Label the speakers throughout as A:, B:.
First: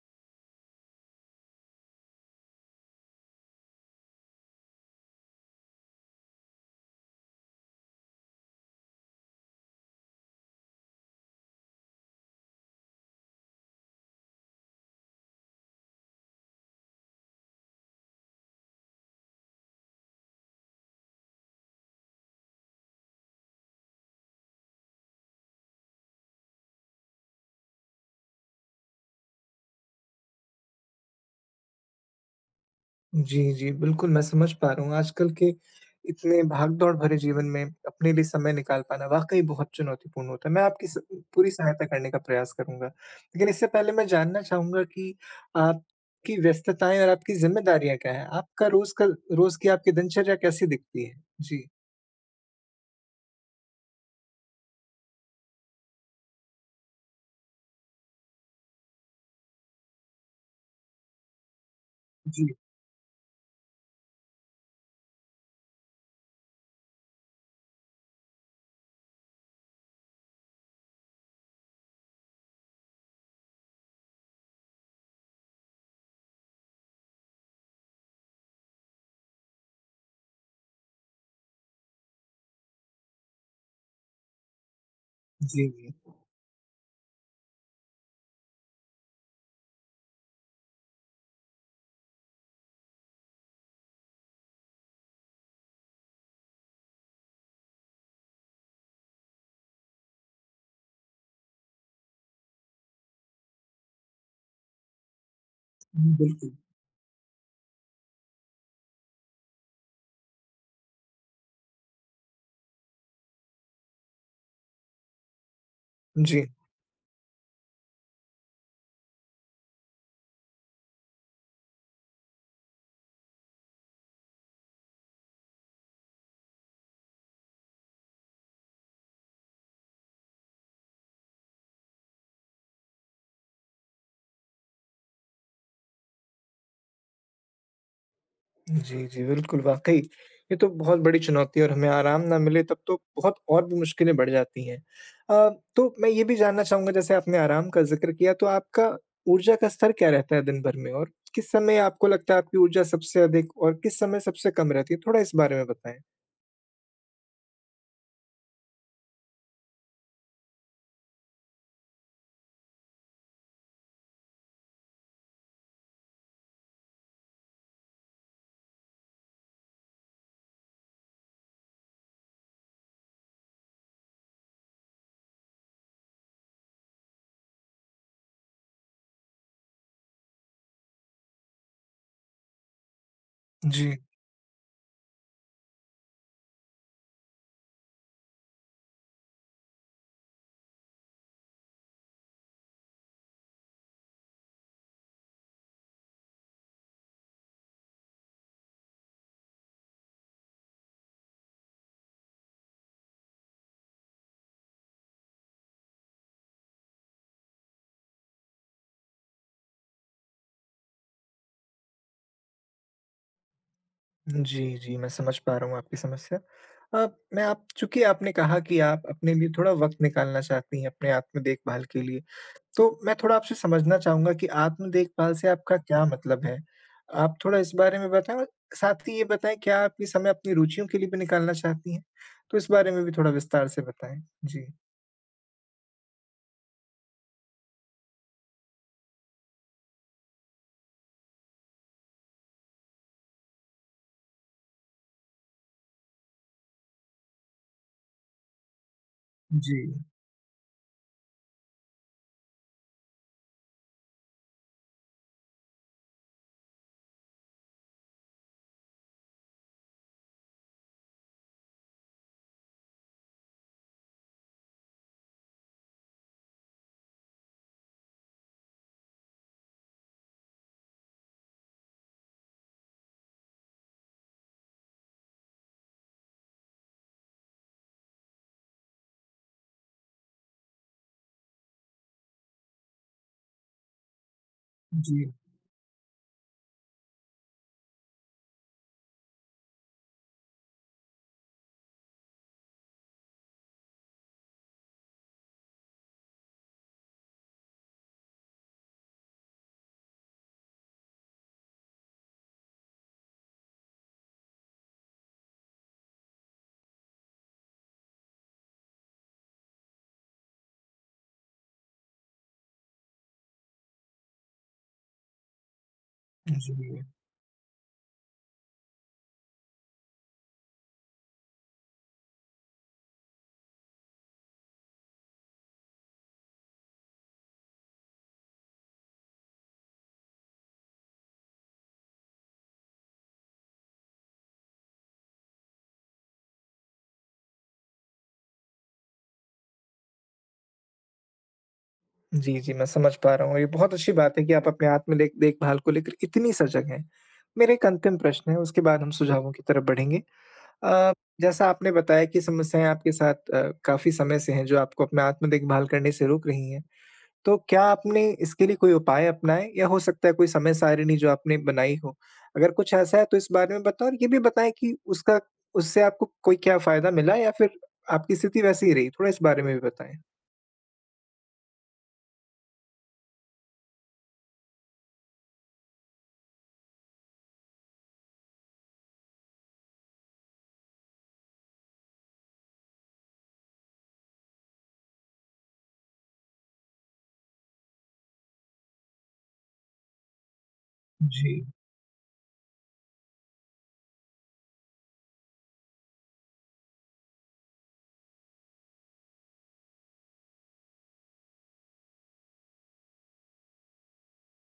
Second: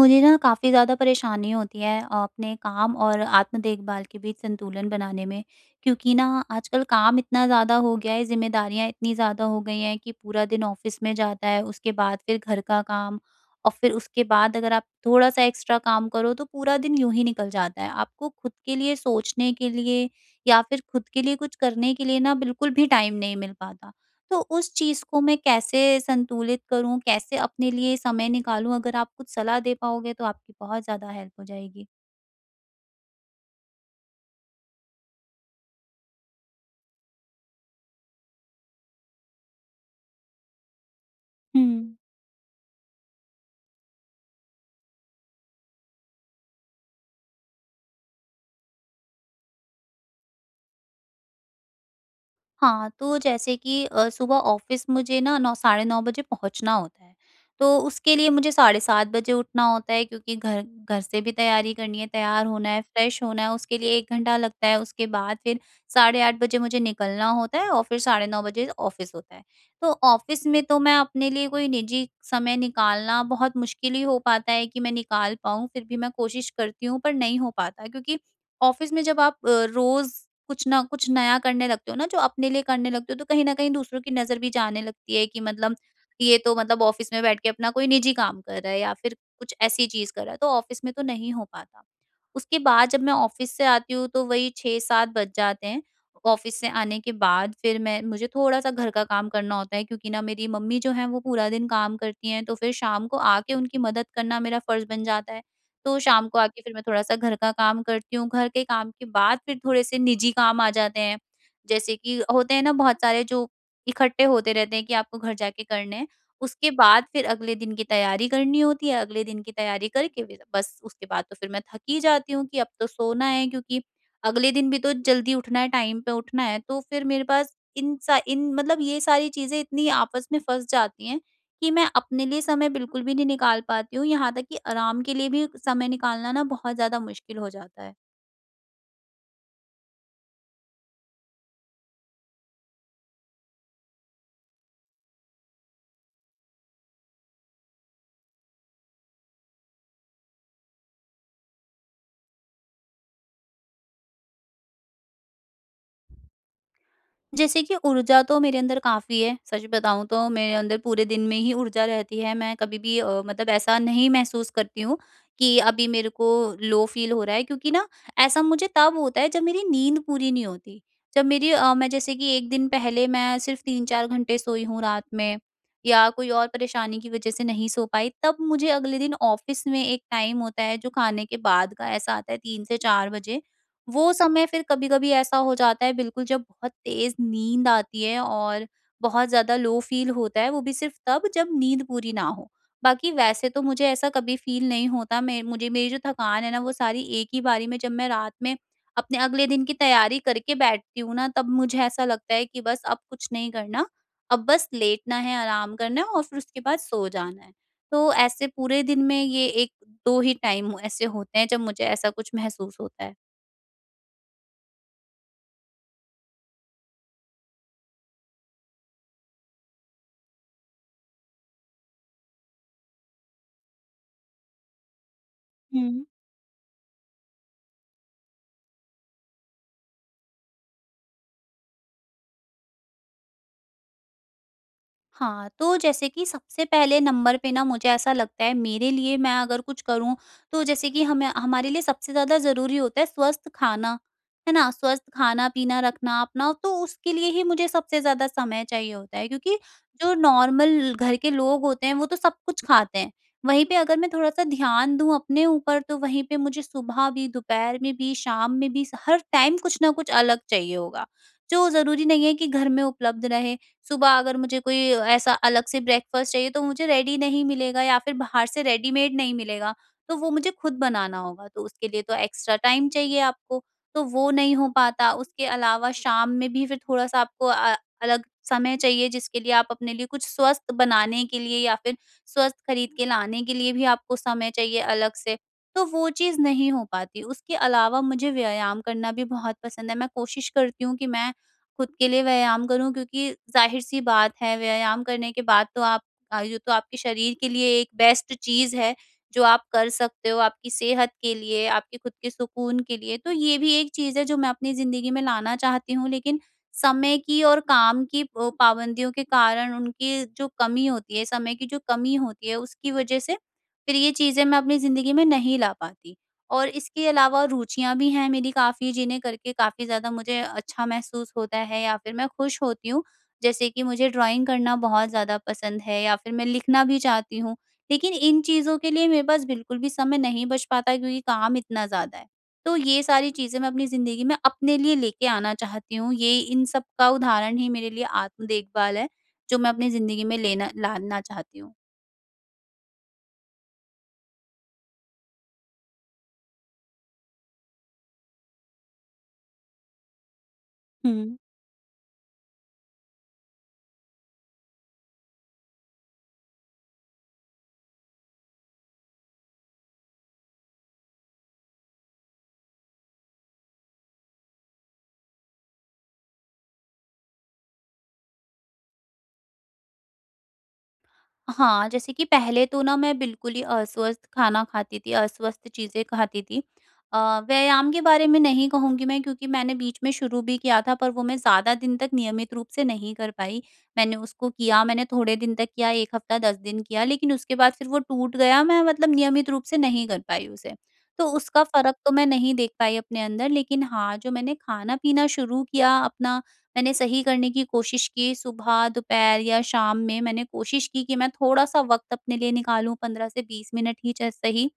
A: मुझे ना काफ़ी ज़्यादा परेशानी होती है अपने काम और आत्म देखभाल के बीच संतुलन बनाने में। क्योंकि ना आजकल काम इतना ज़्यादा हो गया है, जिम्मेदारियां इतनी ज़्यादा हो गई हैं कि पूरा दिन ऑफिस में जाता है, उसके बाद फिर घर का काम। और फिर उसके बाद अगर आप थोड़ा सा एक्स्ट्रा काम करो तो पूरा दिन यूं ही निकल जाता है। आपको खुद के लिए सोचने के लिए या फिर खुद के लिए कुछ करने के लिए ना बिल्कुल भी टाइम नहीं मिल पाता। तो उस चीज़ को मैं कैसे संतुलित करूँ? कैसे अपने लिए समय निकालूँ? अगर आप कुछ सलाह दे पाओगे तो आपकी बहुत ज़्यादा हेल्प हो जाएगी।
B: जी, जी। बिल्कुल, मैं समझ पा रहा हूँ आजकल के इतने भाग-दौड़ भरे जीवन में अपने लिए समय निकाल पाना वाक़ई बहुत चुनौतीपूर्ण होता है। मैं आपकी स पूरी
A: हुँ।
B: सहायता करने का प्रयास करूँगा। लेकिन इससे पहले मैं जानना चाहूँगा कि आपकी व्यस्तताएँ और आपकी ज़िम्मेदारियाँ क्या हैं? आपका रोज़ का रोज़ की आपकी दिनचर्या कैसी दिखती है? जी,
A: हाँ, तो जैसे कि सुबह ऑफ़िस मुझे ना 9 साढ़े 9 बजे पहुँचना होता है, तो उसके लिए मुझे साढ़े 7 बजे उठना होता है। क्योंकि घर घर से भी तैयारी करनी है,
B: जी,
A: तैयार होना है, फ्रेश होना है, उसके लिए 1 घंटा लगता है। उसके बाद फिर साढ़े 8 बजे मुझे निकलना होता है और फिर साढ़े 9 बजे ऑफ़िस होता है। तो ऑफ़िस में तो मैं अपने लिए कोई निजी समय निकालना बहुत मुश्किल ही हो पाता है कि मैं निकाल पाऊँ, फिर भी मैं कोशिश करती हूँ पर नहीं हो पाता। क्योंकि ऑफ़िस में जब आप रोज़ कुछ ना कुछ नया करने लगते हो ना, जो अपने लिए करने लगते हो, तो कहीं न कहीं दूसरों की नज़र भी जाने लगती है कि
B: जी,
A: मतलब
B: जी।
A: ये तो मतलब ऑफ़िस में बैठ के अपना कोई निजी काम कर रहा है या फिर कुछ ऐसी चीज़ कर रहा है, तो ऑफ़िस में तो नहीं हो पाता। उसके बाद जब मैं ऑफ़िस से आती हूँ तो वही 6-7 बज जाते हैं। ऑफ़िस से आने के बाद फिर मैं मुझे थोड़ा-सा घर का काम करना होता है। क्योंकि ना मेरी मम्मी जो हैं वो पूरा दिन काम करती हैं, तो फिर शाम को आके उनकी मदद करना मेरा फ़र्ज़ बन जाता है। तो शाम को
B: बिल्कुल,
A: आके फिर मैं थोड़ा-सा घर का काम करती हूँ। घर के काम के बाद फिर थोड़े से निजी काम आ जाते हैं। जैसे कि होते हैं ना बहुत सारे, जो इकट्ठे होते रहते हैं कि आपको घर जाके करने हैं।
B: जी।
A: उसके बाद फिर अगले दिन की तैयारी करनी होती है। अगले दिन की तैयारी करके फिर बस उसके बाद तो फिर मैं थक ही जाती हूँ कि अब तो सोना है। क्योंकि अगले दिन भी तो जल्दी उठना है, टाइम पे उठना है। तो फिर मेरे पास इन सा इन मतलब ये सारी चीज़ें इतनी आपस में फँस जाती हैं कि मैं अपने लिए समय बिल्कुल भी नहीं निकाल पाती हूँ, यहाँ तक कि आराम के लिए भी समय निकालना ना बहुत ज़्यादा मुश्किल हो जाता है।
B: जी, जी, बिल्कुल, वाक़ई ये तो बहुत बड़ी चुनौती है और हमें आराम ना मिले तब तो बहुत और भी मुश्किलें बढ़ जाती हैं। अ, तो मैं ये भी जानना चाहूँगा, जैसे आपने आराम का ज़िक्र किया, तो आपका ऊर्जा का स्तर क्या रहता है दिन भर में? और किस समय आपको लगता है आपकी ऊर्जा सबसे अधिक और किस समय सबसे कम रहती है? थोड़ा इस बारे में बताएँ।
A: जैसे कि ऊर्जा तो मेरे अंदर काफ़ी है। सच बताऊँ तो मेरे अंदर पूरे दिन में ही ऊर्जा रहती है। मैं कभी भी मतलब ऐसा नहीं महसूस करती हूँ कि अभी मेरे को लो फ़ील हो रहा है। क्योंकि ना ऐसा मुझे तब होता है जब मेरी नींद पूरी नहीं होती। मैं जैसे कि 1 दिन पहले मैं सिर्फ़ 3-4 घंटे सोई हूँ रात में या कोई और परेशानी की वज़ह से नहीं सो पाई, तब मुझे अगले दिन ऑफ़िस में एक टाइम होता है जो खाने के बाद का ऐसा आता है 3 से 4 बजे।
B: जी।
A: वो समय फिर कभी-कभी ऐसा हो जाता है बिल्कुल, जब बहुत तेज़ नींद आती है और बहुत ज़्यादा लो फ़ील होता है, वो भी सिर्फ़ तब जब नींद पूरी ना हो। बाकी वैसे तो मुझे ऐसा कभी फ़ील नहीं होता, मैं मुझे मेरी जो थकान है ना वो सारी एक ही बारी में जब मैं रात में अपने अगले दिन की तैयारी करके बैठती हूँ ना, तब मुझे ऐसा लगता है कि बस अब कुछ नहीं करना, अब बस लेटना है, आराम करना है और फिर उसके बाद सो जाना है। तो ऐसे पूरे दिन में ये 1-2 ही टाइम ऐसे होते हैं जब मुझे ऐसा कुछ महसूस होता है।
B: जी, जी, मैं समझ पा रहा हूँ आपकी समस्या। अ, मैं आप चूँकि आपने कहा कि आप अपने लिए थोड़ा वक़्त निकालना चाहती हैं अपने आत्म देखभाल के लिए, तो मैं थोड़ा आपसे समझना चाहूँगा कि आत्म देखभाल से आपका क्या
A: हुँ।
B: मतलब है? आप थोड़ा इस बारे में बताएँ और साथ ही ये बताएँ, क्या आप ये समय अपनी रुचियों के लिए भी निकालना चाहती हैं? तो इस बारे में भी थोड़ा विस्तार से बताएँ। जी।
A: हाँ, तो जैसे कि सबसे पहले नंबर पे ना मुझे ऐसा लगता है मेरे लिए, मैं अगर कुछ करूँ तो जैसे कि हमें हमारे लिए सबसे ज़्यादा ज़रूरी होता है स्वस्थ खाना, है ना? स्वस्थ खाना-पीना रखना अपना, तो उसके लिए ही मुझे सबसे ज़्यादा समय चाहिए होता है। क्योंकि
B: जी।
A: जो नॉर्मल घर के लोग होते हैं वो तो सब कुछ खाते हैं। वहीं पे अगर मैं थोड़ा-सा ध्यान दूँ अपने ऊपर तो वहीं पे मुझे सुबह भी, दोपहर में भी, शाम में भी, हर टाइम कुछ ना कुछ अलग चाहिए होगा, जो ज़रूरी नहीं है कि घर में उपलब्ध रहे। सुबह अगर मुझे कोई ऐसा अलग से ब्रेकफास्ट चाहिए तो मुझे रेडी नहीं मिलेगा या फिर बाहर से रेडीमेड नहीं मिलेगा, तो वो मुझे खुद बनाना होगा। तो उसके लिए तो एक्स्ट्रा टाइम चाहिए आपको, तो वो नहीं हो पाता। उसके अलावा शाम में भी फिर थोड़ा सा आपको अलग समय चाहिए जिसके लिए आप अपने लिए कुछ स्वस्थ बनाने के लिए या फिर स्वस्थ खरीद के लाने के लिए भी आपको समय चाहिए अलग
B: जी।
A: से। तो वो चीज़ नहीं हो पाती। उसके अलावा मुझे व्यायाम करना भी बहुत पसंद है, मैं कोशिश करती हूँ कि मैं खुद के लिए व्यायाम करूँ। क्योंकि ज़ाहिर-सी बात है, व्यायाम करने के बाद तो आप आयु तो आपके शरीर के लिए एक बेस्ट चीज़ है, जो आप कर सकते हो आपकी सेहत के लिए, आपके खुद के सुकून के लिए। तो ये भी एक चीज़ है जो मैं अपनी ज़िंदगी में लाना चाहती हूँ। लेकिन समय की और काम की पाबंदियों के कारण उनकी जो कमी होती है, समय की जो कमी होती है, उसकी वज़ह से फिर ये चीज़ें मैं अपनी ज़िंदगी में नहीं ला पाती। और
B: जी।
A: इसके अलावा रुचियाँ भी हैं मेरी काफ़ी, जिन्हें करके काफ़ी ज़्यादा मुझे अच्छा महसूस होता है या फिर मैं खुश होती हूँ। जैसे कि मुझे ड्राइंग करना बहुत ज़्यादा पसंद है या फिर मैं लिखना भी चाहती हूँ। लेकिन इन चीज़ों के लिए मेरे पास बिल्कुल भी समय नहीं बच पाता, क्योंकि काम इतना ज़्यादा है। तो ये सारी चीज़ें मैं अपनी ज़िंदगी में अपने लिए लेके आना चाहती हूँ। ये इन सब का उदाहरण ही मेरे लिए आत्म देखभाल है, जो मैं अपनी ज़िंदगी में लेना लाना चाहती हूँ।
B: जी, जी, मैं समझ पा रहा हूँ। ये बहुत अच्छी बात है कि आप अपने आत्म लेख देखभाल को लेकर इतनी सजग हैं। मेरा एक अंतिम प्रश्न है, उसके बाद हम सुझावों की तरफ बढ़ेंगे। अ,
A: हुँ।
B: जैसा आपने बताया कि समस्याएँ आपके साथ काफ़ी समय से हैं, जो आपको अपना आत्म देखभाल करने से रोक रही हैं। तो क्या आपने इसके लिए कोई उपाय अपनाए, या हो सकता है कोई समय सारिणी जो आपने बनाई हो? अगर कुछ ऐसा है तो इस बारे में बताओ और ये भी बताएँ कि उसका उससे आपको कोई क्या फ़ायदा मिला, या फिर आपकी स्थिति वैसी ही रही? थोड़ा इस बारे में भी बताएँ।
A: हाँ, जैसे कि पहले तो ना मैं बिल्कुल ही अस्वस्थ खाना खाती थी, अस्वस्थ चीज़ें खाती थी। अ, व्यायाम के बारे में नहीं कहूँगी मैं, क्योंकि मैंने बीच में शुरू भी किया था पर वो मैं ज़्यादा दिन तक नियमित रूप से नहीं कर पाई। मैंने उसको किया, मैंने थोड़े दिन तक किया, 1 हफ्ता 10 दिन किया, लेकिन उसके बाद फिर वो टूट गया, मैं मतलब नियमित रूप से नहीं कर पाई उसे। तो उसका
B: जी,
A: फ़र्क तो मैं नहीं देख पाई अपने अंदर, लेकिन हाँ, जो मैंने खाना-पीना शुरू किया अपना, मैंने सही करने की कोशिश की, सुबह, दोपहर या शाम में मैंने कोशिश की कि मैं थोड़ा-सा वक़्त अपने लिए निकालूँ 15 से 20 मिनट ही च सही।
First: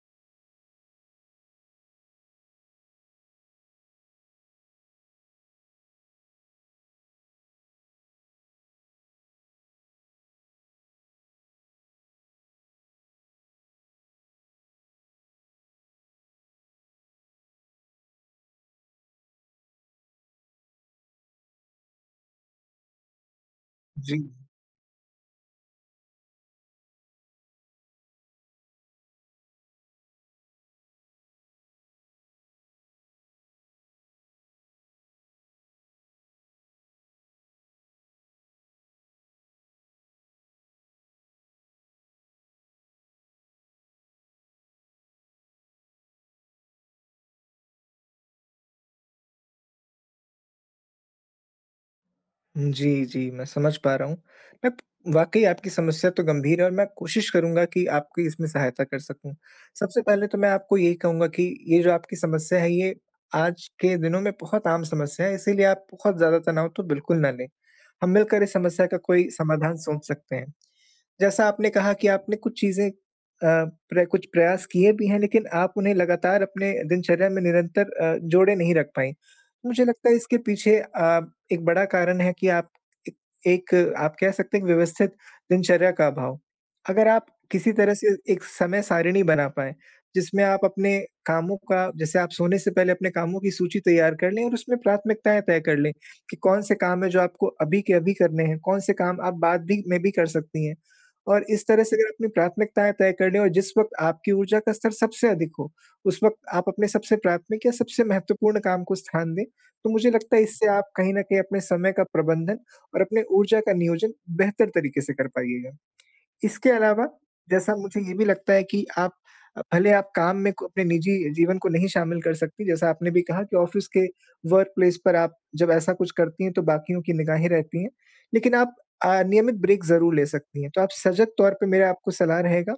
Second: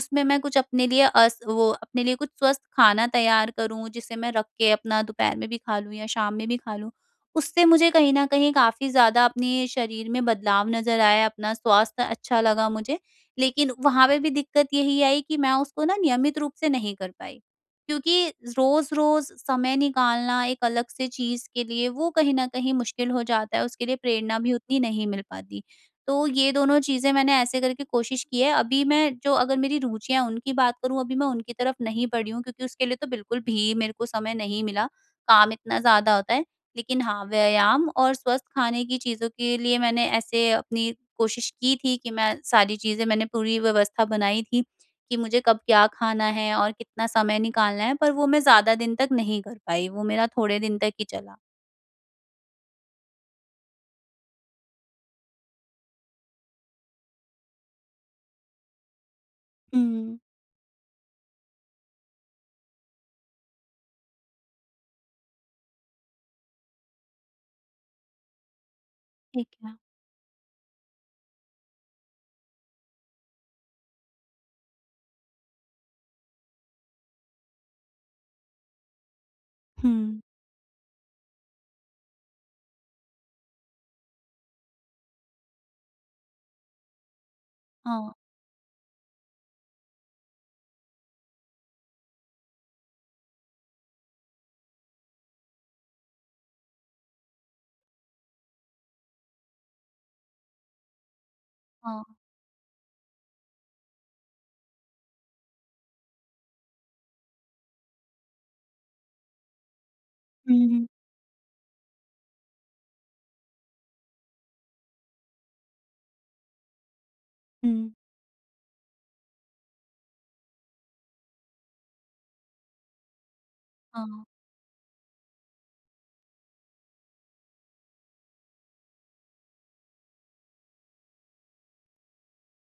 A: उसमें मैं कुछ अपने लिए अस वो अपने लिए कुछ स्वस्थ खाना तैयार करूँ, जिसे मैं रख के अपना दोपहर में भी खा लूँ या शाम में भी खा लूँ। उससे मुझे कहीं न कहीं काफ़ी ज़्यादा अपने शरीर में बदलाव नज़र आया, अपना स्वास्थ्य अच्छा लगा मुझे। लेकिन वहाँ पे भी दिक्कत यही आई कि मैं उसको ना नियमित रूप से नहीं कर पाई। क्योंकि रोज-रोज समय निकालना एक अलग से चीज़ के लिए वो कहीं न कहीं मुश्किल हो जाता है, उसके लिए
B: जी।
A: प्रेरणा भी उतनी नहीं मिल पाती। तो ये दोनों चीज़ें मैंने ऐसे करके कोशिश की है। अभी मैं जो अगर मेरी रुचियाँ उनकी बात करूँ, अभी मैं उनकी तरफ नहीं बढ़ी हूँ, क्योंकि उसके लिए तो बिल्कुल भी मेरे को समय नहीं मिला, काम इतना ज़्यादा होता है। लेकिन हाँ, व्यायाम और स्वस्थ खाने की चीज़ों के लिए मैंने ऐसे अपनी कोशिश की थी कि मैं सारी चीज़ें मैंने पूरी व्यवस्था बनाई थी। कि मुझे कब क्या खाना है और कितना समय निकालना है, पर वो मैं ज़्यादा दिन तक नहीं कर पाई, वो मेरा थोड़े दिन तक ही चला।
B: जी, जी, मैं समझ पा रहा हूँ। मैं वाक़ई आपकी समस्या तो गंभीर है, और मैं कोशिश करूँगा कि आपकी इसमें सहायता कर सकूँ। सबसे
A: हुँ,
B: पहले तो मैं आपको यही कहूँगा कि ये जो आपकी समस्या है, ये आज के दिनों में बहुत आम समस्या है, इसीलिए आप बहुत ज़्यादा तनाव तो बिल्कुल ना लें। हम मिलकर इस समस्या का कोई
A: ठीक
B: समाधान
A: है।
B: सोच सकते हैं। जैसा आपने कहा कि आपने कुछ चीज़ें प्र कुछ प्रयास किए भी हैं, लेकिन आप उन्हें लगातार अपने दिनचर्या में निरंतर जोड़े नहीं रख पाईं। मुझे
A: हुँ।
B: लगता है इसके पीछे एक बड़ा कारण है कि आप, एक एक आप कह सकते हैं कि, व्यवस्थित दिनचर्या का अभाव। अगर आप किसी तरह
A: हाँ,
B: से एक समय सारिणी बना पाएँ, जिसमें आप अपने कामों का, जैसे आप सोने से पहले अपने कामों की सूची तैयार कर लें और उसमें प्राथमिकताएँ तय कर लें, कि कौन से काम हैं जो आपको अभी के अभी करने हैं, कौन से काम आप बाद भी में भी कर सकती हैं। और इस तरह से अगर
A: हाँ।
B: अपनी प्राथमिकताएँ तय कर लें और जिस वक़्त आपकी ऊर्जा का स्तर सबसे अधिक हो, उस वक़्त आप अपने सबसे प्राथमिक या सबसे महत्वपूर्ण काम को स्थान दें, तो मुझे लगता है इससे
A: हुँ, हुँ,
B: आप कहीं न कहीं अपने समय का प्रबंधन और अपने ऊर्जा का नियोजन बेहतर तरीके से कर पाइएगा। इसके अलावा, जैसा
A: हुँ।
B: मुझे ये भी लगता है कि आप, भले आप काम में को अपने निजी जीवन को नहीं शामिल कर सकती, जैसा आपने भी कहा कि ऑफ़िस के
A: हाँ,
B: वर्क प्लेस पर आप जब ऐसा कुछ करती हैं, तो बाकियों की निगाहें रहती हैं। लेकिन आप नियमित ब्रेक ज़रूर ले सकती हैं। तो आप सजग तौर पे, मेरा आपको सलाह रहेगा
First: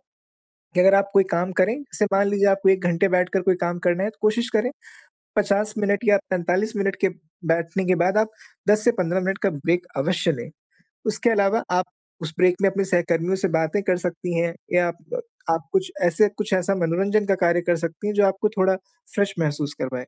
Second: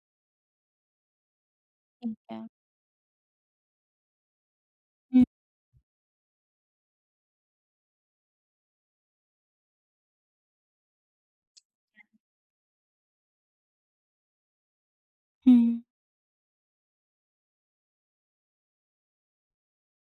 B: कि अगर आप कोई काम करें, जैसे
A: ठीक
B: मान
A: है।
B: लीजिए आपको 1 घंटे बैठकर कोई काम करना है, तो कोशिश करें
A: हुँ,
B: 50 मिनट या 45 मिनट के बैठने के बाद आप 10 से 15 मिनट का ब्रेक अवश्य लें। उसके अलावा आप उस ब्रेक में अपने सहकर्मियों से बातें कर सकती हैं, या आप
A: हुँ।
B: आप कुछ ऐसा मनोरंजन का कार्य कर सकती हैं जो आपको थोड़ा फ्रेश महसूस करवाए।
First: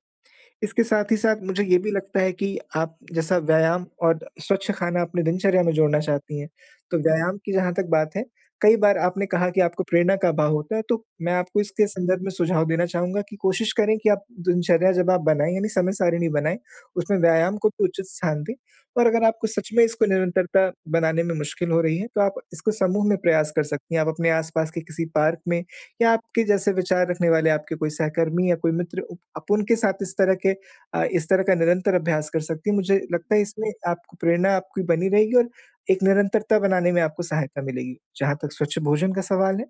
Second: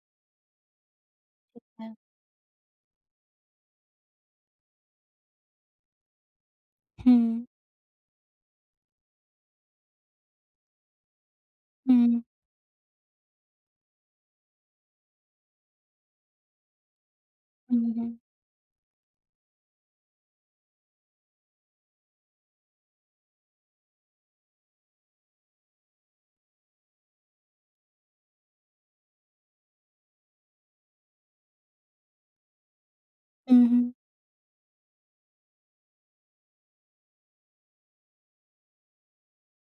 B: इसके साथ ही साथ मुझे ये भी
A: है।
B: लगता है कि आप जैसा व्यायाम और स्वच्छ खाना अपने दिनचर्या में जोड़ना चाहती हैं, तो व्यायाम
A: हुँ,
B: की जहाँ तक बात है, कई बार आपने कहा कि आपको प्रेरणा का अभाव होता है, तो मैं आपको इसके संदर्भ
A: हुँ,
B: में सुझाव देना चाहूँगा कि कोशिश करें कि आप दिनचर्या जब आप बनाएँ, यानी समय सारिणी बनाएँ, उसमें व्यायाम को भी
A: हुँ,
B: उचित
A: हुँ,
B: स्थान दें, और अगर आपको सच में इसको निरंतरता बनाने में मुश्किल हो रही है, तो आप इसको समूह में प्रयास कर सकती हैं। आप अपने आस-पास के किसी पार्क में, या आपके जैसे विचार रखने वाले आपके कोई सहकर्मी या कोई मित्र, उप आप उनके साथ इस तरह के इस तरह का निरंतर अभ्यास कर सकती हैं। मुझे लगता है
A: हुँ,
B: इसमें
A: हुँ,
B: आपको प्रेरणा आपकी बनी रहेगी और एक निरंतरता बनाने में आपको सहायता मिलेगी। जहाँ तक स्वच्छ भोजन का सवाल है,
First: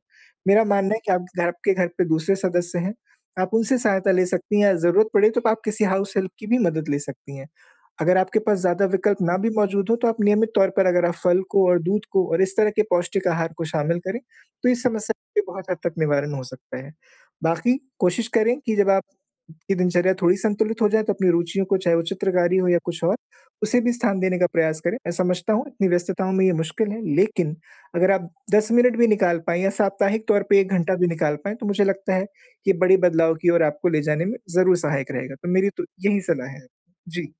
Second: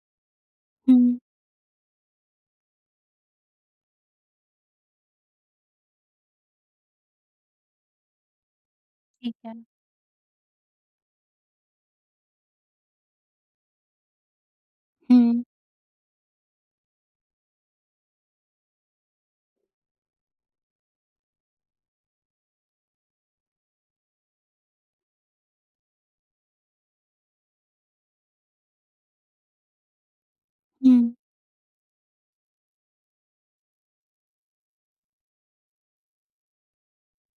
B: मेरा मानना है कि
A: हुँ,
B: आप घर आपके घर पे दूसरे सदस्य हैं, आप उनसे सहायता ले सकती हैं, या ज़रूरत पड़े तो आप किसी हाउस हेल्प की भी मदद ले सकती हैं। अगर आपके पास ज़्यादा विकल्प
A: ठीक
B: ना भी
A: है।
B: मौजूद हो, तो आप नियमित तौर पर अगर आप फल को और दूध को और इस तरह के पौष्टिक आहार को शामिल करें, तो इस समस्या ये
A: हुँ,
B: बहुत हद तक निवारण हो सकता है। बाकी कोशिश करें कि जब आप की दिनचर्या थोड़ी संतुलित हो जाए, तो अपनी रुचियों को, चाहे वो चित्रकारी हो या कुछ और, उसे भी स्थान देने का प्रयास करें। मैं समझता हूँ इतनी व्यस्तताओं में ये मुश्किल है, लेकिन अगर आप 10 मिनट भी निकाल पाएँ, या साप्ताहिक तौर पे 1 घंटा भी
A: हुँ।
B: निकाल पाएँ, तो मुझे लगता है, ये बड़े बदलाव की ओर आपको ले जाने में ज़रूर सहायक रहेगा। तो मेरी तो यही सलाह है। जी।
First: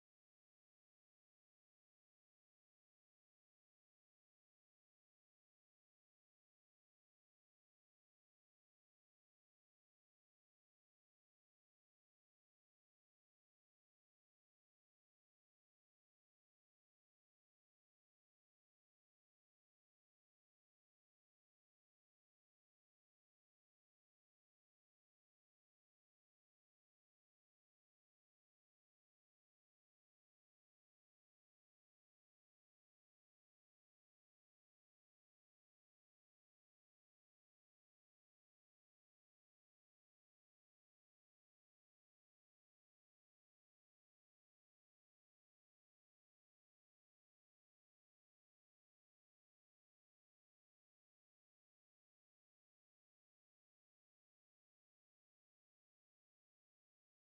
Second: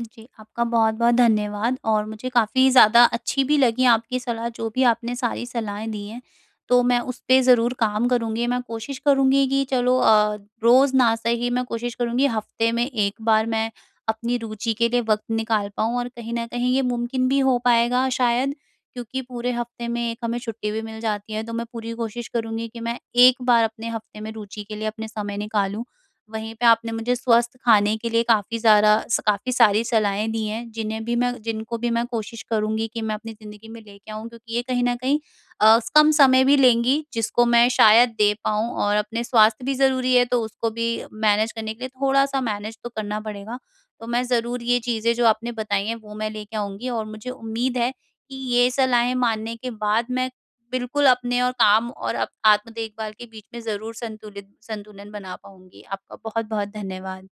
A: जी, आपका बहुत-बहुत धन्यवाद और मुझे काफ़ी ज़्यादा अच्छी भी लगी आपकी सलाह, जो भी आपने सारी सलाहें दी हैं, तो मैं उस पे ज़रूर काम करूँगी। मैं कोशिश करूँगी कि चलो रोज़ ना सही, मैं कोशिश करूँगी हफ्ते में 1 बार मैं अपनी रुचि के लिए वक़्त निकाल पाऊँ और कहीं न कहीं ये मुमकिन भी हो पाएगा शायद, क्योंकि पूरे हफ्ते में 1 हमें छुट्टी भी मिल जाती है, तो मैं पूरी कोशिश करूँगी कि मैं 1 बार अपने हफ्ते में रुचि के लिए अपने समय निकालूँ। वहीं पे आपने मुझे स्वस्थ खाने के लिए काफ़ी ज़्यादा स काफ़ी सारी सलाहें दी हैं, जिन्हें भी मैं जिनको भी मैं कोशिश करूँगी कि मैं अपनी ज़िंदगी में लेके आऊँ, क्योंकि ये कहीं न कहीं कम समय भी लेंगी, जिसको मैं शायद दे पाऊँ। और अपने स्वास्थ्य भी ज़रूरी है, तो उसको भी मैनेज करने के लिए थोड़ा-सा मैनेज तो करना पड़ेगा। तो मैं ज़रूर ये चीज़ें जो आपने बताई हैं, वो मैं लेके आऊँगी और मुझे उम्मीद है कि ये सलाहें मानने के बाद मैं बिल्कुल, अपने और काम और अप आत्म देखभाल के बीच में ज़रूर संतुलित संतुलन बना पाऊँगी। आपका बहुत-बहुत धन्यवाद।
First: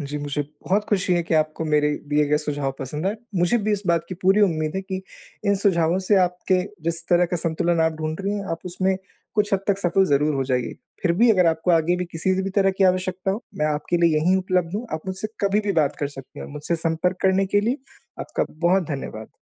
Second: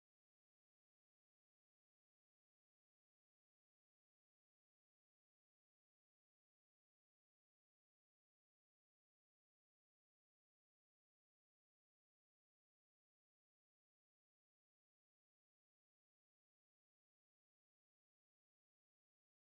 B: जी, मुझे बहुत खुशी है कि आपको मेरे दिए गए सुझाव पसंद आए। मुझे भी इस बात की पूरी उम्मीद है कि इन सुझावों से, आपके जिस तरह का संतुलन आप ढूँढ रही हैं, आप उसमें कुछ हद तक सफल ज़रूर हो जाइए। फिर भी अगर आपको आगे भी किसी भी तरह की आवश्यकता हो, मैं आपके लिए यहीं उपलब्ध हूँ। आप मुझसे कभी भी बात कर सकती हैं। मुझसे संपर्क करने के लिए आपका बहुत धन्यवाद।